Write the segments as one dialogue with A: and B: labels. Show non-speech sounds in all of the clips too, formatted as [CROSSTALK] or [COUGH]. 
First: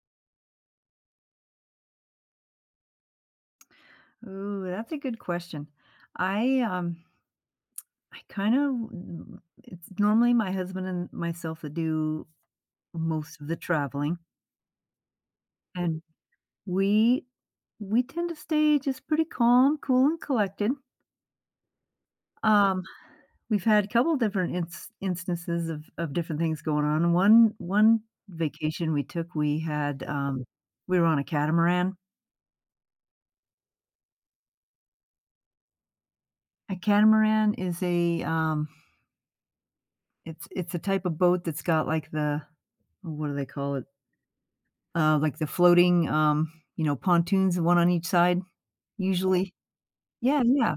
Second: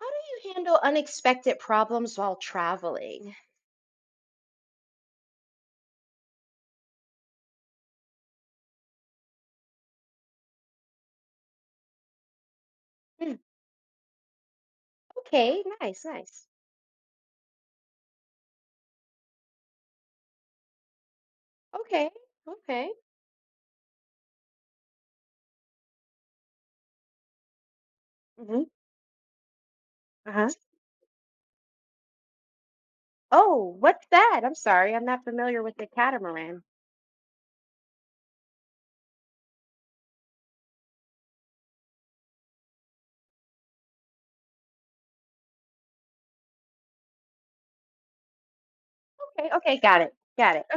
A: How do you handle unexpected problems while traveling?
B: Ooh, that's a good question. I, um, I kind of it's normally my husband and myself that do
A: Hmm.
B: most of the traveling,
A: Okay,
B: and
A: nice, nice.
B: we we tend to stay just pretty calm, cool, and collected.
A: Okay,
B: Um,
A: okay.
B: we've had a couple different instances of different things going on. One
A: Hmm.
B: vacation we took, we had
A: Uh-huh.
B: we were on a catamaran.
A: Oh, what's that? I'm sorry, I'm not familiar with the catamaran.
B: A catamaran is a it's a type of boat that's got like the what do they call it? Like the floating, pontoons, one on each side,
A: Okay,
B: usually.
A: okay, got it,
B: Yeah,
A: got it.
B: yeah.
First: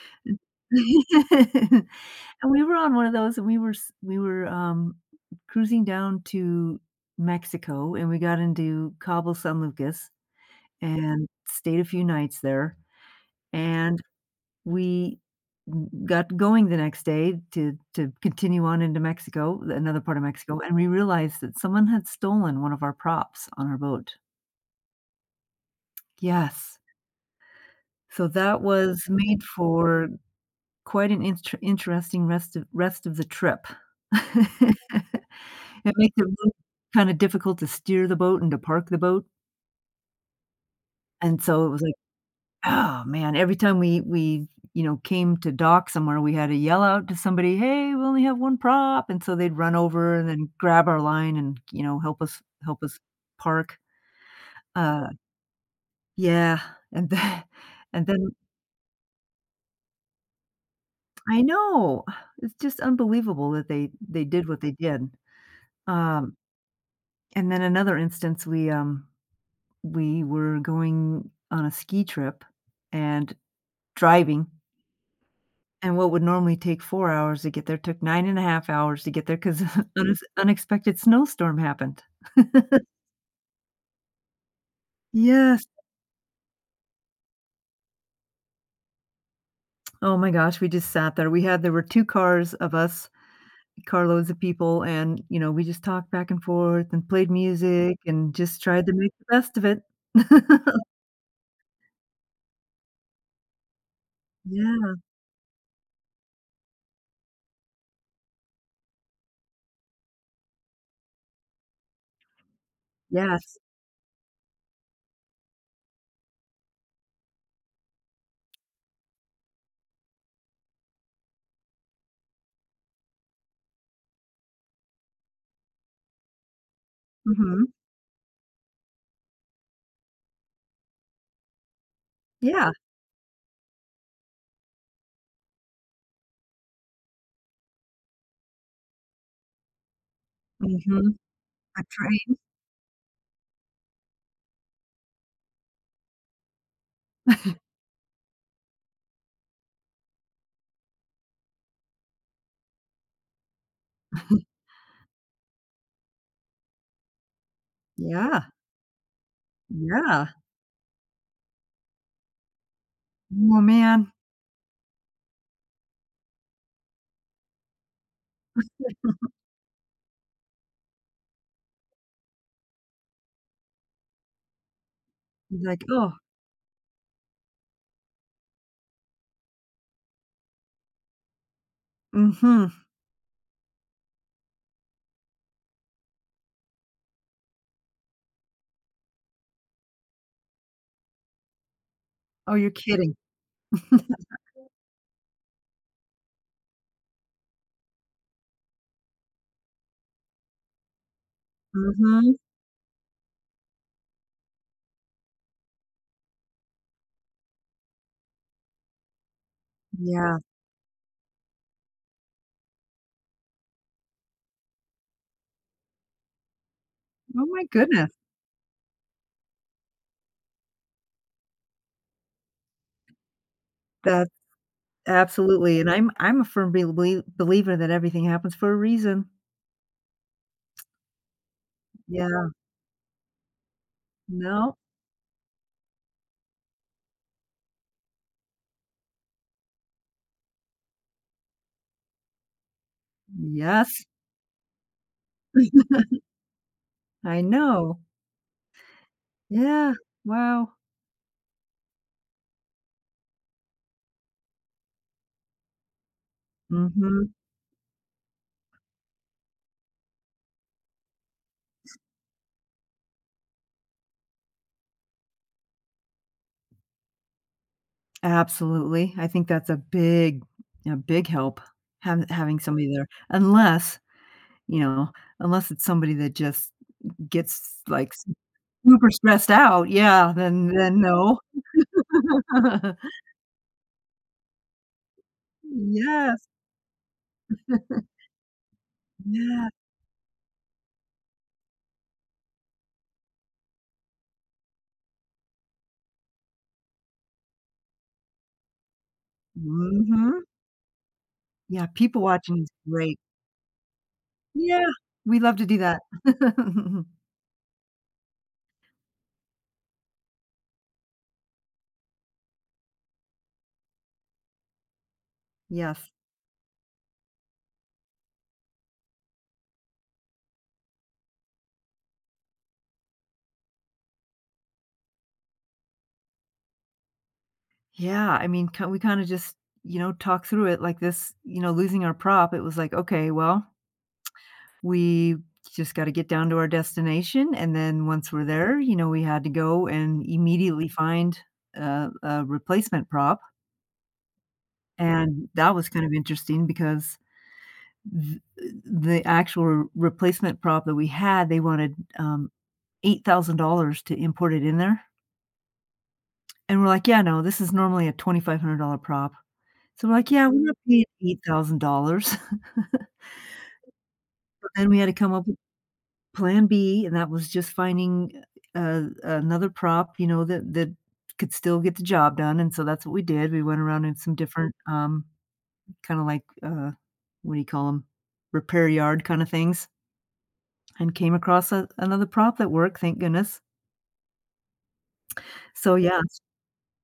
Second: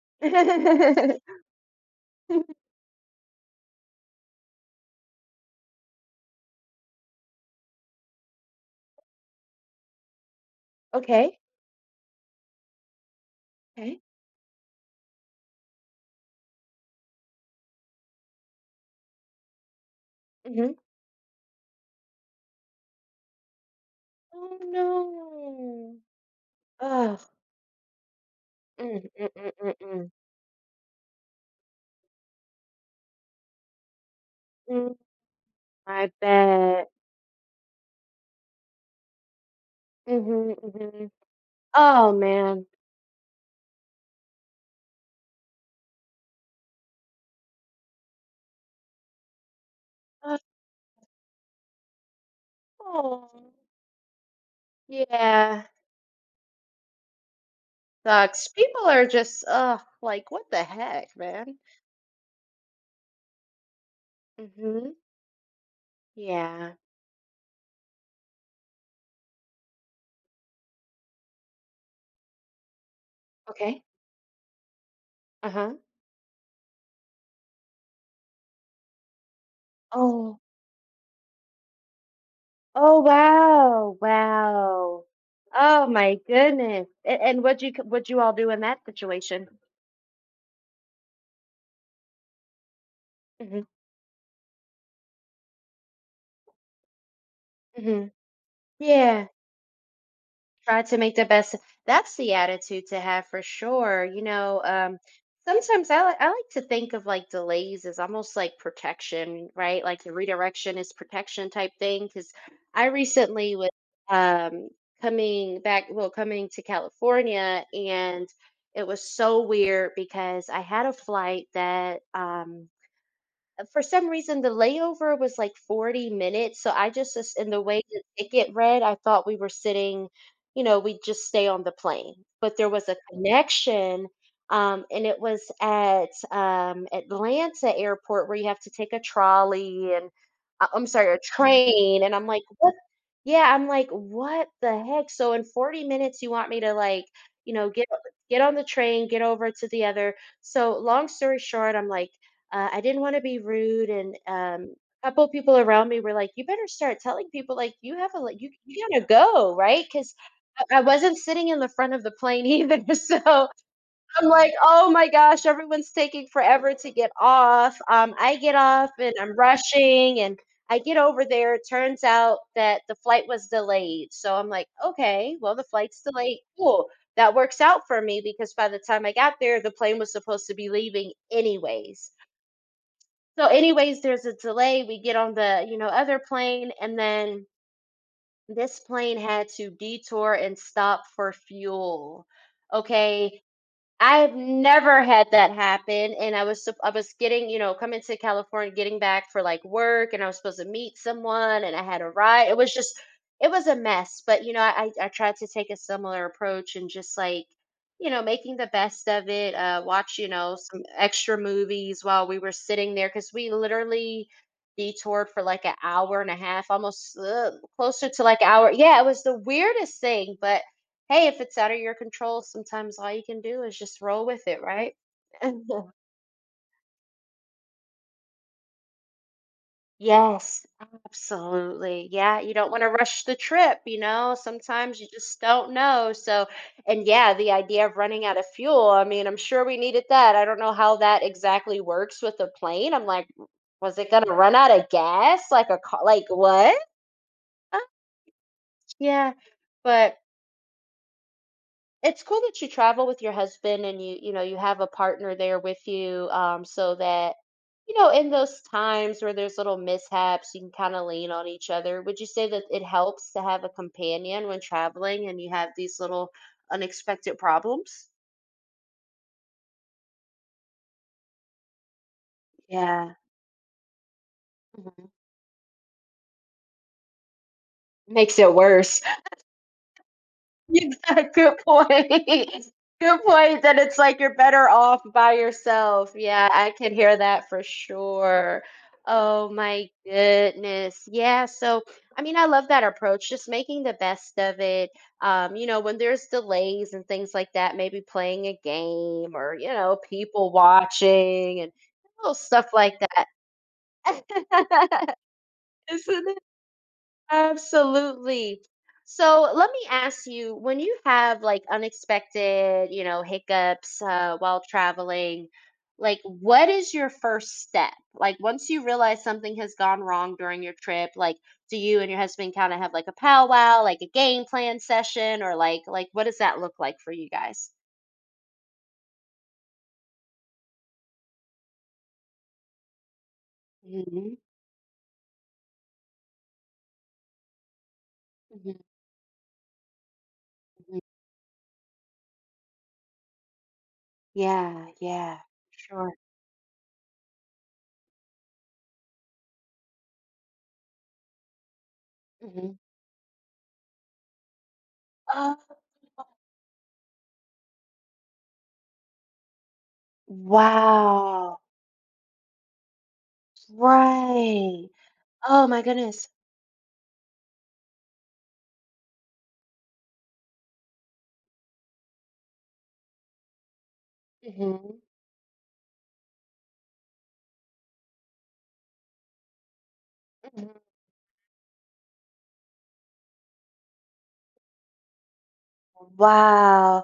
A: Okay. [LAUGHS]
B: [LAUGHS] And we were on one of those, and we were cruising down to Mexico, and we got into Cabo San Lucas and
A: Okay,
B: stayed a few nights there, and
A: okay.
B: we got going the next day to continue on into Mexico, another part of Mexico,
A: Hmm.
B: and we realized that someone had stolen one of our props on our boat.
A: Oh no.
B: Yes.
A: Ugh.
B: So that
A: Mm,
B: was
A: mm,
B: made
A: mm, mm,
B: for
A: mm.
B: quite an interesting rest of the trip. [LAUGHS]
A: Mm,
B: It
A: I
B: makes it really
A: bet.
B: kinda difficult to steer the boat and to park the boat,
A: Hmm, hmm.
B: and so it was like,
A: Oh man.
B: "Oh, man," every time came to dock somewhere, we had to yell out to somebody, "Hey, we only have 1 prop," and so they'd run over and
A: Ugh.
B: then grab our line and, help us
A: Oh,
B: park. Uh,
A: yeah.
B: yeah, and then [LAUGHS] and then
A: Sucks. People are just, ugh, like, what the heck,
B: I
A: man?
B: know. [SIGHS] It's just unbelievable that they did what they
A: Mhm.
B: did. Um,
A: Yeah.
B: and then another instance, we were going on a ski trip and
A: Okay.
B: driving,
A: Uh-huh.
B: and what would normally take 4 hours to get there took 9 and a half hours to get there because [LAUGHS] an
A: Oh.
B: unexpected snowstorm happened. [LAUGHS]
A: Oh, wow. Wow.
B: Yes.
A: Oh my goodness. And what'd you what'd you all do in that situation?
B: Oh my gosh, we just sat there. We had There were 2 cars of us.
A: Mhm.
B: Carloads of people, and, you know, we just talked back and forth and played music
A: Mhm.
B: and just tried to make the
A: Yeah.
B: best of it. [LAUGHS]
A: Try to make the best, that's the attitude to have for sure, you know.
B: Yeah,
A: Sometimes I like to think of like delays as almost like protection, right? Like the redirection is protection type thing. Because I recently
B: yes.
A: was um coming back, well, coming to California, and it was so weird because I had a flight that for some reason the layover was like 40 minutes, so I just in the
B: Mhm.
A: way the ticket read I thought we were sitting, you know, we would just stay on the plane, but there
B: Yeah.
A: was a connection. And it was at Atlanta airport, where you have to take a trolley and I'm sorry,
B: Mhm.
A: a
B: A
A: train, and I'm
B: train.
A: like, yeah, I'm like, "What the heck?" So in 40 minutes you want me to, like, you
B: [LAUGHS]
A: know, get on the train, get over to the other, so long story short, I'm like, I didn't wanna be rude, and, a couple people around me were like, "You better start telling people, like, you have a like,
B: Yeah,
A: you gotta go, right?" 'Cause
B: yeah.
A: I wasn't sitting in the front of the plane either, [LAUGHS] so
B: Oh, man.
A: I'm like, oh my gosh, everyone's taking forever to get off. I get off and I'm rushing, and I get over there. It turns out that the flight was delayed. So I'm like, okay, well,
B: He's
A: the
B: like,
A: flight's
B: "Oh."
A: delayed. Cool. That works out for me, because by the time I got there, the plane was supposed to be leaving anyways.
B: Mhm.
A: So, anyways, there's a delay. We get on the, you know, other plane, and then this plane had to detour and stop for fuel.
B: Oh, you're kidding.
A: Okay.
B: [LAUGHS]
A: I have never had that happen, and I was I was getting, you know, coming to California, getting back for like work, and I was supposed to meet someone, and I had a
B: Mhm.
A: ride. It was just, it was a mess, but you know, I tried to take a similar approach and just like, you know, making the best of it. Watch, you
B: Yeah.
A: know, some extra movies while we were sitting there, because we literally detoured for like an hour and a half, almost,
B: Oh my
A: closer
B: goodness.
A: to like hour. Yeah, it was the weirdest thing, but hey, if it's out of your control, sometimes all you can do is just roll
B: That's
A: with it, right?
B: absolutely, and
A: [LAUGHS]
B: I'm a firm believer that everything happens for a reason.
A: Yes, absolutely. Yeah,
B: Yeah.
A: you don't want to rush the trip, you know?
B: No.
A: Sometimes you just don't know. So, and yeah, the idea of running out of fuel, I mean, I'm sure we needed that. I don't know how that exactly works with a plane. I'm like, was
B: Yes.
A: it gonna run out of gas? Like a car, like what?
B: I
A: Uh,
B: know.
A: Yeah,
B: Yeah,
A: but
B: wow.
A: it's cool that you travel with your husband, and you know, you have a partner there with you, so
B: Mhm,
A: that, you know, in those times where there's little mishaps, you can kinda lean on each other. Would you say that it helps to have a companion when traveling and you have these little unexpected problems?
B: absolutely. I think that's a big help, having somebody there,
A: Yeah.
B: unless, you know,
A: Mhm.
B: unless it's somebody that just gets, like,
A: Makes it worse.
B: super stressed out, yeah,
A: [LAUGHS]
B: then
A: Exact,
B: no.
A: good point. [LAUGHS] Good
B: [LAUGHS]
A: point, that it's like you're better off by yourself. Yeah,
B: Yes,
A: I can hear that for sure. Oh
B: yeah,
A: my goodness. Yeah, so I mean, I love that approach, just making the best of it. You know, when there's delays and things like that, maybe playing a game or, you know,
B: mhm.
A: people watching and
B: Yeah, people
A: little
B: watching
A: stuff
B: is
A: like
B: great. Yeah,
A: that.
B: we love to do
A: [LAUGHS]
B: that.
A: Isn't,
B: [LAUGHS]
A: absolutely. So let me ask you, when you have like unexpected, you know, hiccups, while traveling,
B: Yes.
A: like what is your first step? Like once you realize something has gone wrong during your trip, like do you and your husband kind of have like a powwow, like a game plan session, or like what does that look like for you guys?
B: Yeah, I mean, ki we kinda just, you know, talk through it like this, you know, losing our prop, it was like, "Okay, well."
A: Hmm,
B: We just gotta get down to our destination, and then once we're
A: hmm,
B: there, you know, we had to go and immediately
A: hmm.
B: find a replacement prop,
A: Yeah, yeah,
B: and that was kind
A: sure.
B: of interesting because th the actual replacement prop that we had, they wanted,
A: Hmm.
B: $8,000 to import it in there,
A: Oh,
B: and we're like, "Yeah, no, this is normally a $2,500 prop." So we're like, "Yeah, we're not paying
A: wow.
B: $8,000." [LAUGHS]
A: Right.
B: Then we had to come up
A: Oh my goodness.
B: Plan B, and that was just finding, another prop, you know, that that could still get the job done, and so that's what we did. We went around in some different,
A: Mhm,
B: kinda like, what do you call them, repair yard kinda things,
A: mhm.
B: and came across a another prop that worked, thank goodness. So, yeah, it's
A: Wow.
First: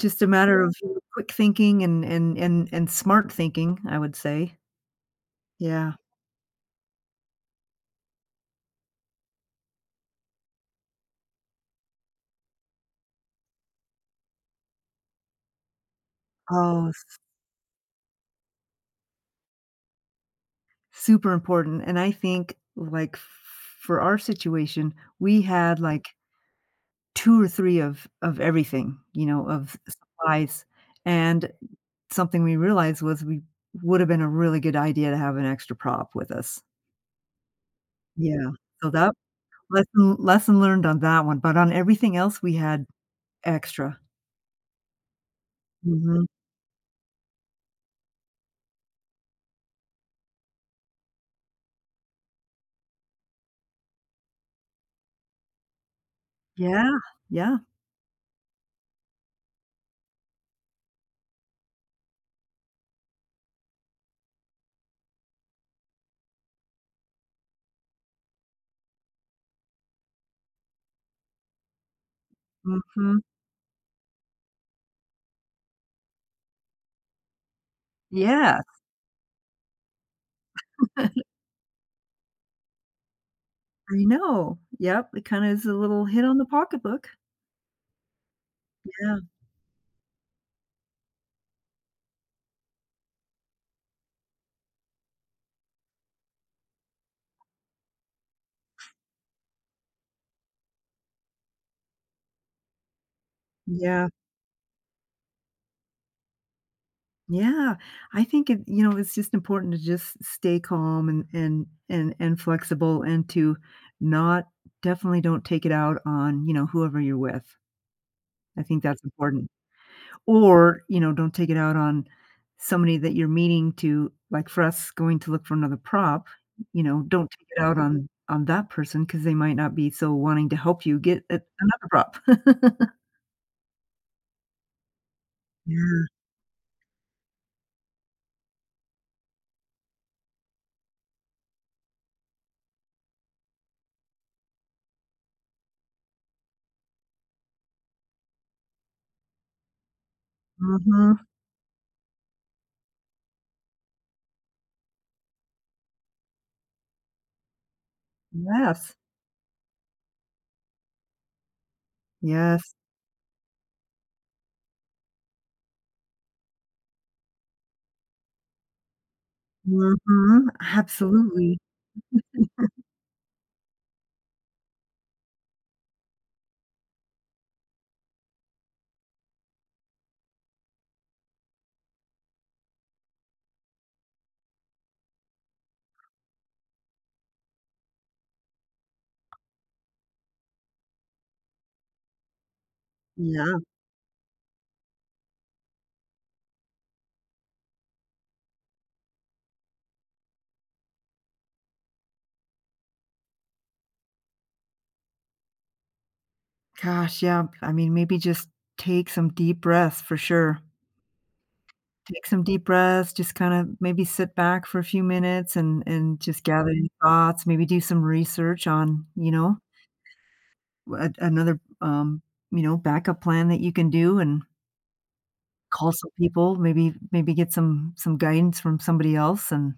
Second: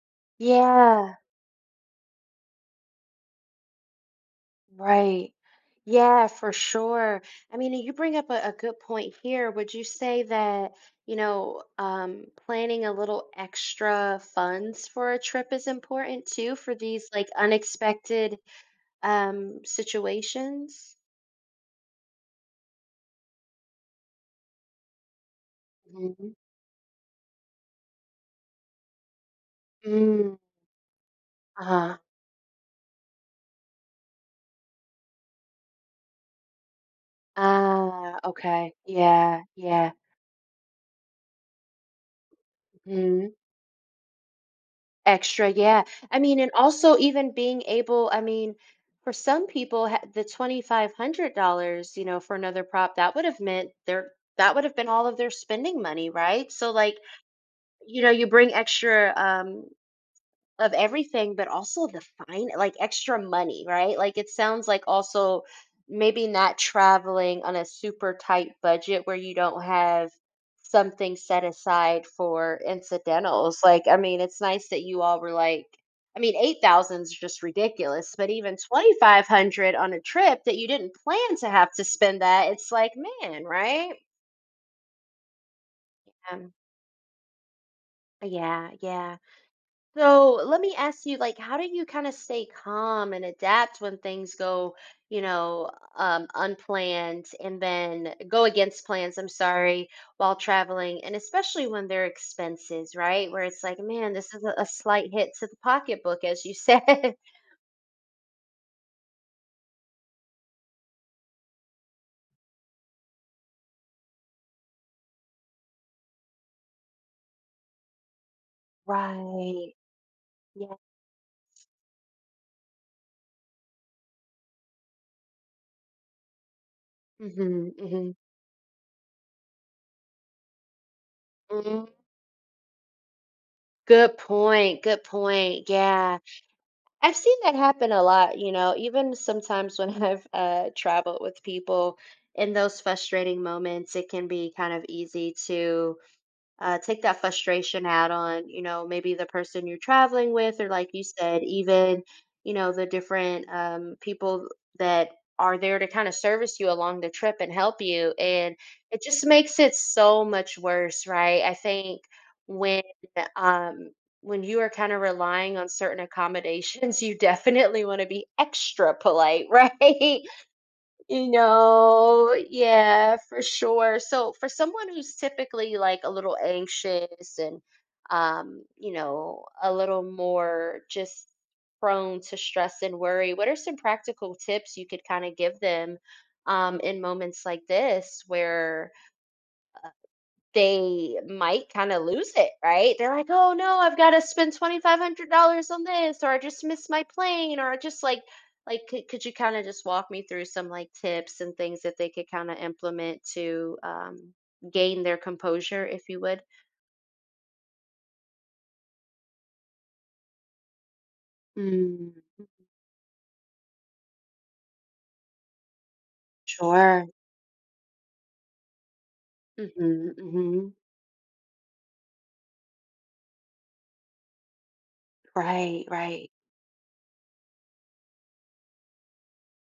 B: just a matter of
A: Yeah,
B: quick thinking and and smart thinking, I would say.
A: right.
B: Yeah.
A: Yeah, for sure. I mean, you bring up a good point here. Would you say that, you know, planning a little extra funds for a trip is important too for
B: Oh,
A: these
B: s
A: like unexpected, um, situations?
B: super important, and I think, like, f for our situation, we had, like,
A: Mhm.
B: 2 or 3 of everything, you know, of
A: Mm,
B: supplies, and
A: uh-huh.
B: something we realized was we would've been a really good idea to have an extra prop with us.
A: Ah,
B: Yeah,
A: okay.
B: so that
A: Yeah, yeah.
B: lesson learned on that one, but on everything else, we had
A: Mm-hmm.
B: extra.
A: Extra, yeah. I
B: Mhm.
A: mean, and also even being able, I mean, for some people, the $2,500, you know, for another prop, that would have meant their, that would have been all of their spending money, right? So
B: Yeah,
A: like,
B: yeah.
A: you know, you bring extra, um, of everything, but also the fine, like extra money, right? Like it sounds like also maybe not traveling on a super tight budget where you don't have something set aside for
B: Mhm.
A: incidentals. Like, I mean, it's nice that you all were like, I mean, 8,000 is just ridiculous, but even
B: Yeah.
A: 2,500 on a trip that you didn't plan
B: [LAUGHS]
A: to have to spend that, it's like, man, right?
B: I know. Yep, it kinda is a little hit on the
A: Um,
B: pocketbook.
A: yeah, yeah.
B: Yeah,
A: So let me ask you, like, how do you kind of stay calm and adapt when things go, you know, unplanned and then go against plans, I'm sorry, while traveling, and especially when they're expenses, right? Where it's like,
B: yeah.
A: man, this is a slight hit to the pocketbook, as you said. [LAUGHS]
B: Yeah, I think it you know, it's just important to just stay calm and and flexible and to not definitely don't take it out on, you know, whoever you're with. I think that's important.
A: Right. Yeah.
B: Or, you know, don't take it out on somebody that you're meeting to like for us going to look for another prop, you know, don't take it
A: Mm-hmm,
B: out on
A: mm-hmm,
B: on that person because they might not be so wanting to help you get
A: hmm.
B: another prop. [LAUGHS]
A: Good point. Good point.
B: Yeah.
A: Yeah. I've seen that happen a lot, you know, even sometimes when [LAUGHS] I've, traveled with people, in those frustrating moments, it can be kind of easy to, take that frustration out on, you know, maybe the person you're traveling with, or like you
B: Mhm.
A: said, even, you know, the different, people that are there to kind of service you along the trip and help you, and
B: Yes.
A: it just makes it so much worse, right? I think
B: Yes.
A: when, um, when you are kind of relying on certain accommodations, [LAUGHS] you definitely want to be extra polite, [LAUGHS] right?
B: Mhm.
A: You
B: Absolutely.
A: know, yeah, for sure. So for someone who's typically like a little anxious and, you know, a little more just prone to stress and worry, what are some practical tips you could kind of give them, um, in moments like this where they might kind of lose it, right? They're like, "Oh
B: Yeah.
A: no, I've got to spend $2,500 on this, or I just missed my plane, or I just like, could you kind of just walk me through some like tips and things that they could kind of implement to, gain their composure, if you would?
B: Gosh, yeah. I mean, maybe just take some deep breaths for sure.
A: Mm,
B: Take some deep breaths, just kind of maybe sit back for a few minutes and just gather your
A: sure.
B: thoughts, maybe do some research on, you know,
A: Mm-hmm, mm-hmm.
B: a, another you know, backup plan that you can do and
A: Right,
B: call some
A: right.
B: people, maybe maybe get some guidance from somebody else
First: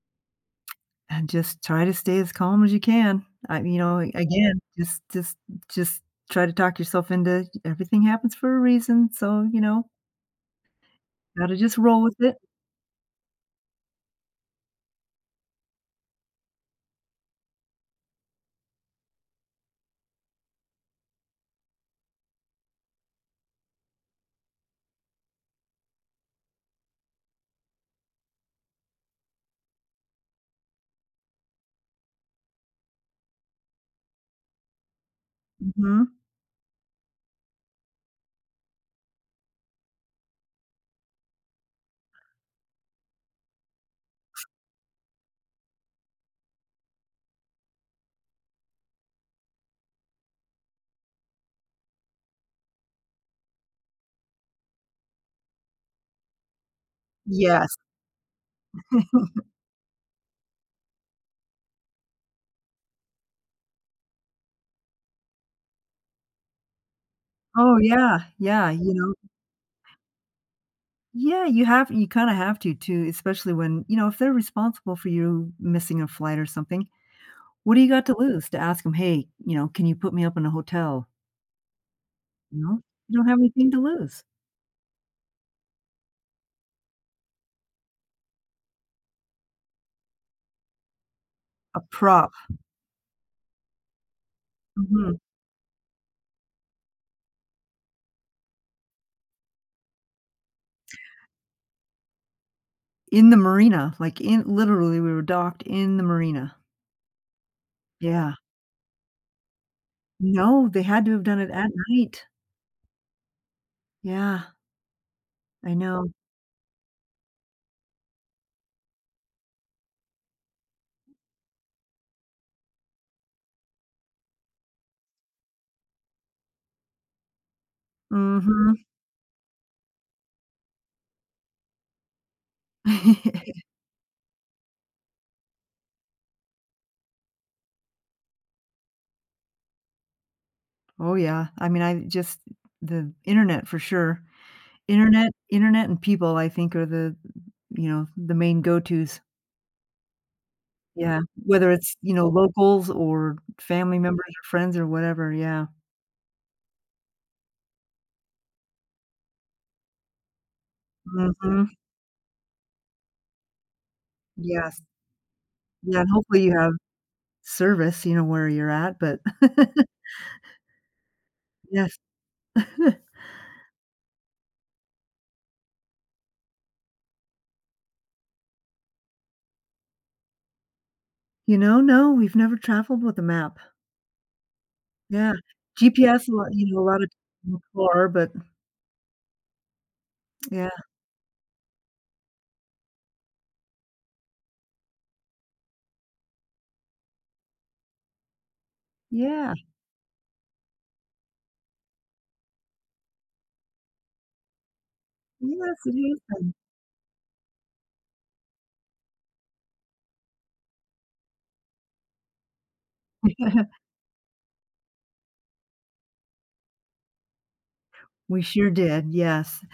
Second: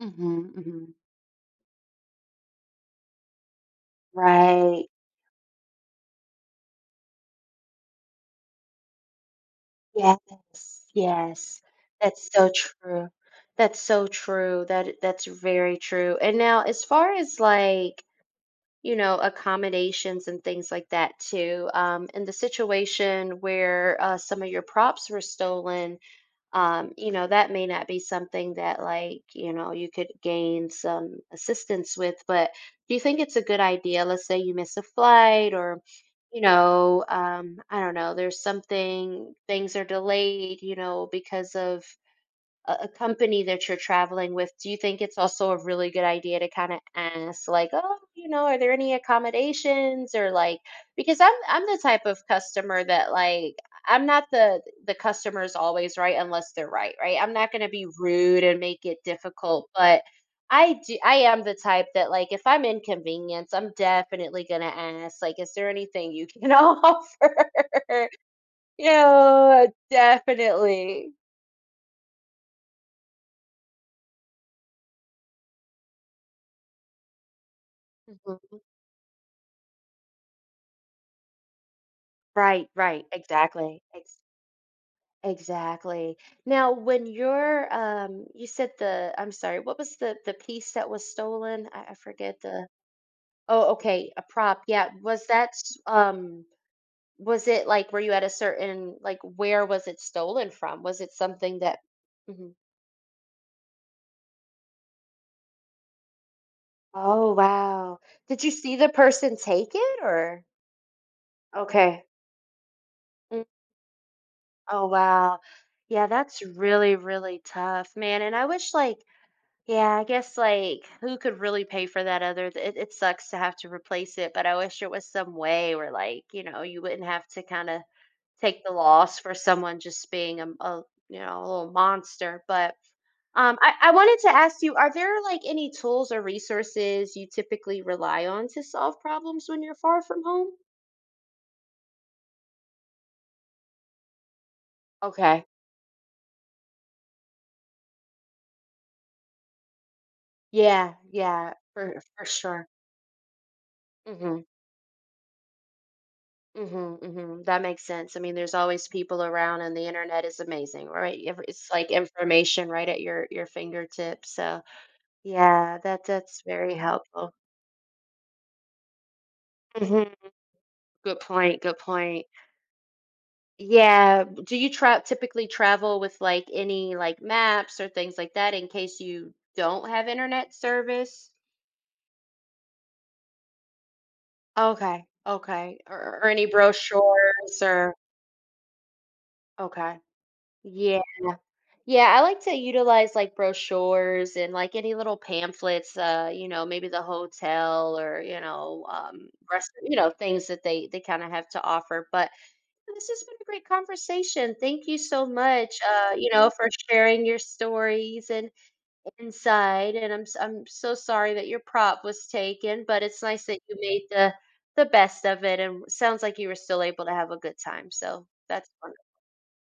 A: Mm-hmm, mm-hmm.
B: and just try to stay as calm as you can. I you know, again,
A: Right.
B: just try to talk yourself into everything happens for a reason. So, you know,
A: Yes,
B: gotta
A: yes.
B: just roll with
A: That's
B: it.
A: so true. That's so true. That, that's very true. And now as far as like, you know, accommodations and things like that too, in the situation where, some of your props were stolen, you know, that may not be something that, like, you know, you could gain some assistance with, but do you think it's a good idea? Let's say you miss a flight, or,
B: Mhm.
A: you know, I don't know, there's something, things are delayed, you know, because of a company that you're traveling with, do you think it's also a really good idea to kind of ask, like, oh, you know, are there any accommodations or like, because I'm the type of customer that like, I'm not the, the customer's always right unless they're right, right? I'm not going to
B: Yes.
A: be rude and make it
B: [LAUGHS]
A: difficult, but I do, I am the type that like if I'm inconvenienced, I'm definitely gonna ask like, is there anything you can [LAUGHS] offer?
B: Oh, yeah, yeah,
A: [LAUGHS] You
B: you know.
A: know, definitely.
B: Yeah, you have you kinda have to too, especially when you know, if they're responsible for you missing a flight or something, what do you got to lose to ask them? "Hey, you know, can you put me up in a hotel?" You
A: Right,
B: know?
A: right,
B: You don't have anything to
A: exactly. Ex
B: lose.
A: Exactly. Now, when you're, um, you said the, I'm sorry, what was the piece that was stolen?
B: A
A: I
B: prop.
A: forget the, oh, okay, a prop. Yeah,
B: Mhm.
A: was that um, was it like, were you at a certain like, where was it stolen from? Was it something that, mhm.
B: In the marina, like, in literally, we were docked in the marina.
A: Oh, wow.
B: Yeah.
A: Did you see the person take it or,
B: No, they had to have done it at
A: okay.
B: night.
A: Mm,
B: Yeah,
A: oh, wow.
B: I
A: Yeah,
B: know.
A: that's really, really tough, man. And I wish like, yeah, I guess like who could really pay for that, other it, it sucks to have to replace it, but I wish there was some way where like, you know, you wouldn't have to kind of take the
B: Mhm.
A: loss for someone just being a, you know, a little monster. But, um,
B: [LAUGHS]
A: I wanted to ask you, are there like any tools or resources you typically rely on to solve problems when you're far from home?
B: Oh, yeah. I mean, I just the internet for sure. Internet
A: Okay.
B: internet and people, I think, are the, you know, the main go-tos.
A: Yeah,
B: Yeah,
A: yeah,
B: whether it's,
A: for
B: you
A: for
B: know,
A: sure.
B: locals or family members
A: Mhm.
B: or friends or whatever, yeah.
A: Mhm, mhm, that makes sense. I mean, there's always people around, and the internet is amazing, right?
B: Mhm.
A: It's like information right at your fingertips. So,
B: Yes.
A: yeah,
B: Yeah,
A: that,
B: and
A: that's
B: hopefully you have
A: very helpful.
B: service, you know, where you're at, but [LAUGHS]
A: Hmm. Good point, good
B: Yes.
A: point.
B: [LAUGHS]
A: Yeah, do you tra typically travel with like any like maps or things like that in case you don't have internet service?
B: You know, no, we've never traveled with a map.
A: Okay,
B: Yeah.
A: okay. Or
B: GPS,
A: any
B: lot you know, a lot of times in the
A: brochures or,
B: car, but
A: okay.
B: yeah.
A: Yeah. Yeah, I like to utilize like brochures and like any little pamphlets, you know, maybe the hotel, or, you know, um,
B: Yeah.
A: rest, you know, things that they kind of have to offer. But this has been a great conversation. Thank you so much,
B: Yes, it
A: you know,
B: is.
A: for sharing your stories and inside. And I'm so sorry that your prop was taken, but it's nice that
B: [LAUGHS]
A: you made the best of it, and sounds like you were still able to have a good time. So
B: We
A: that's
B: sure
A: wonderful.
B: did, yes.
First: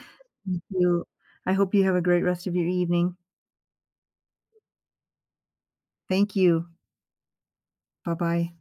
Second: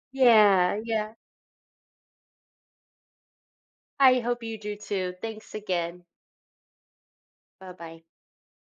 B: Thank
A: Yeah,
B: you.
A: yeah.
B: I hope you have a great rest of your evening.
A: I hope you do too. Thanks again.
B: Thank you.
A: Bye bye.
B: Bye-bye.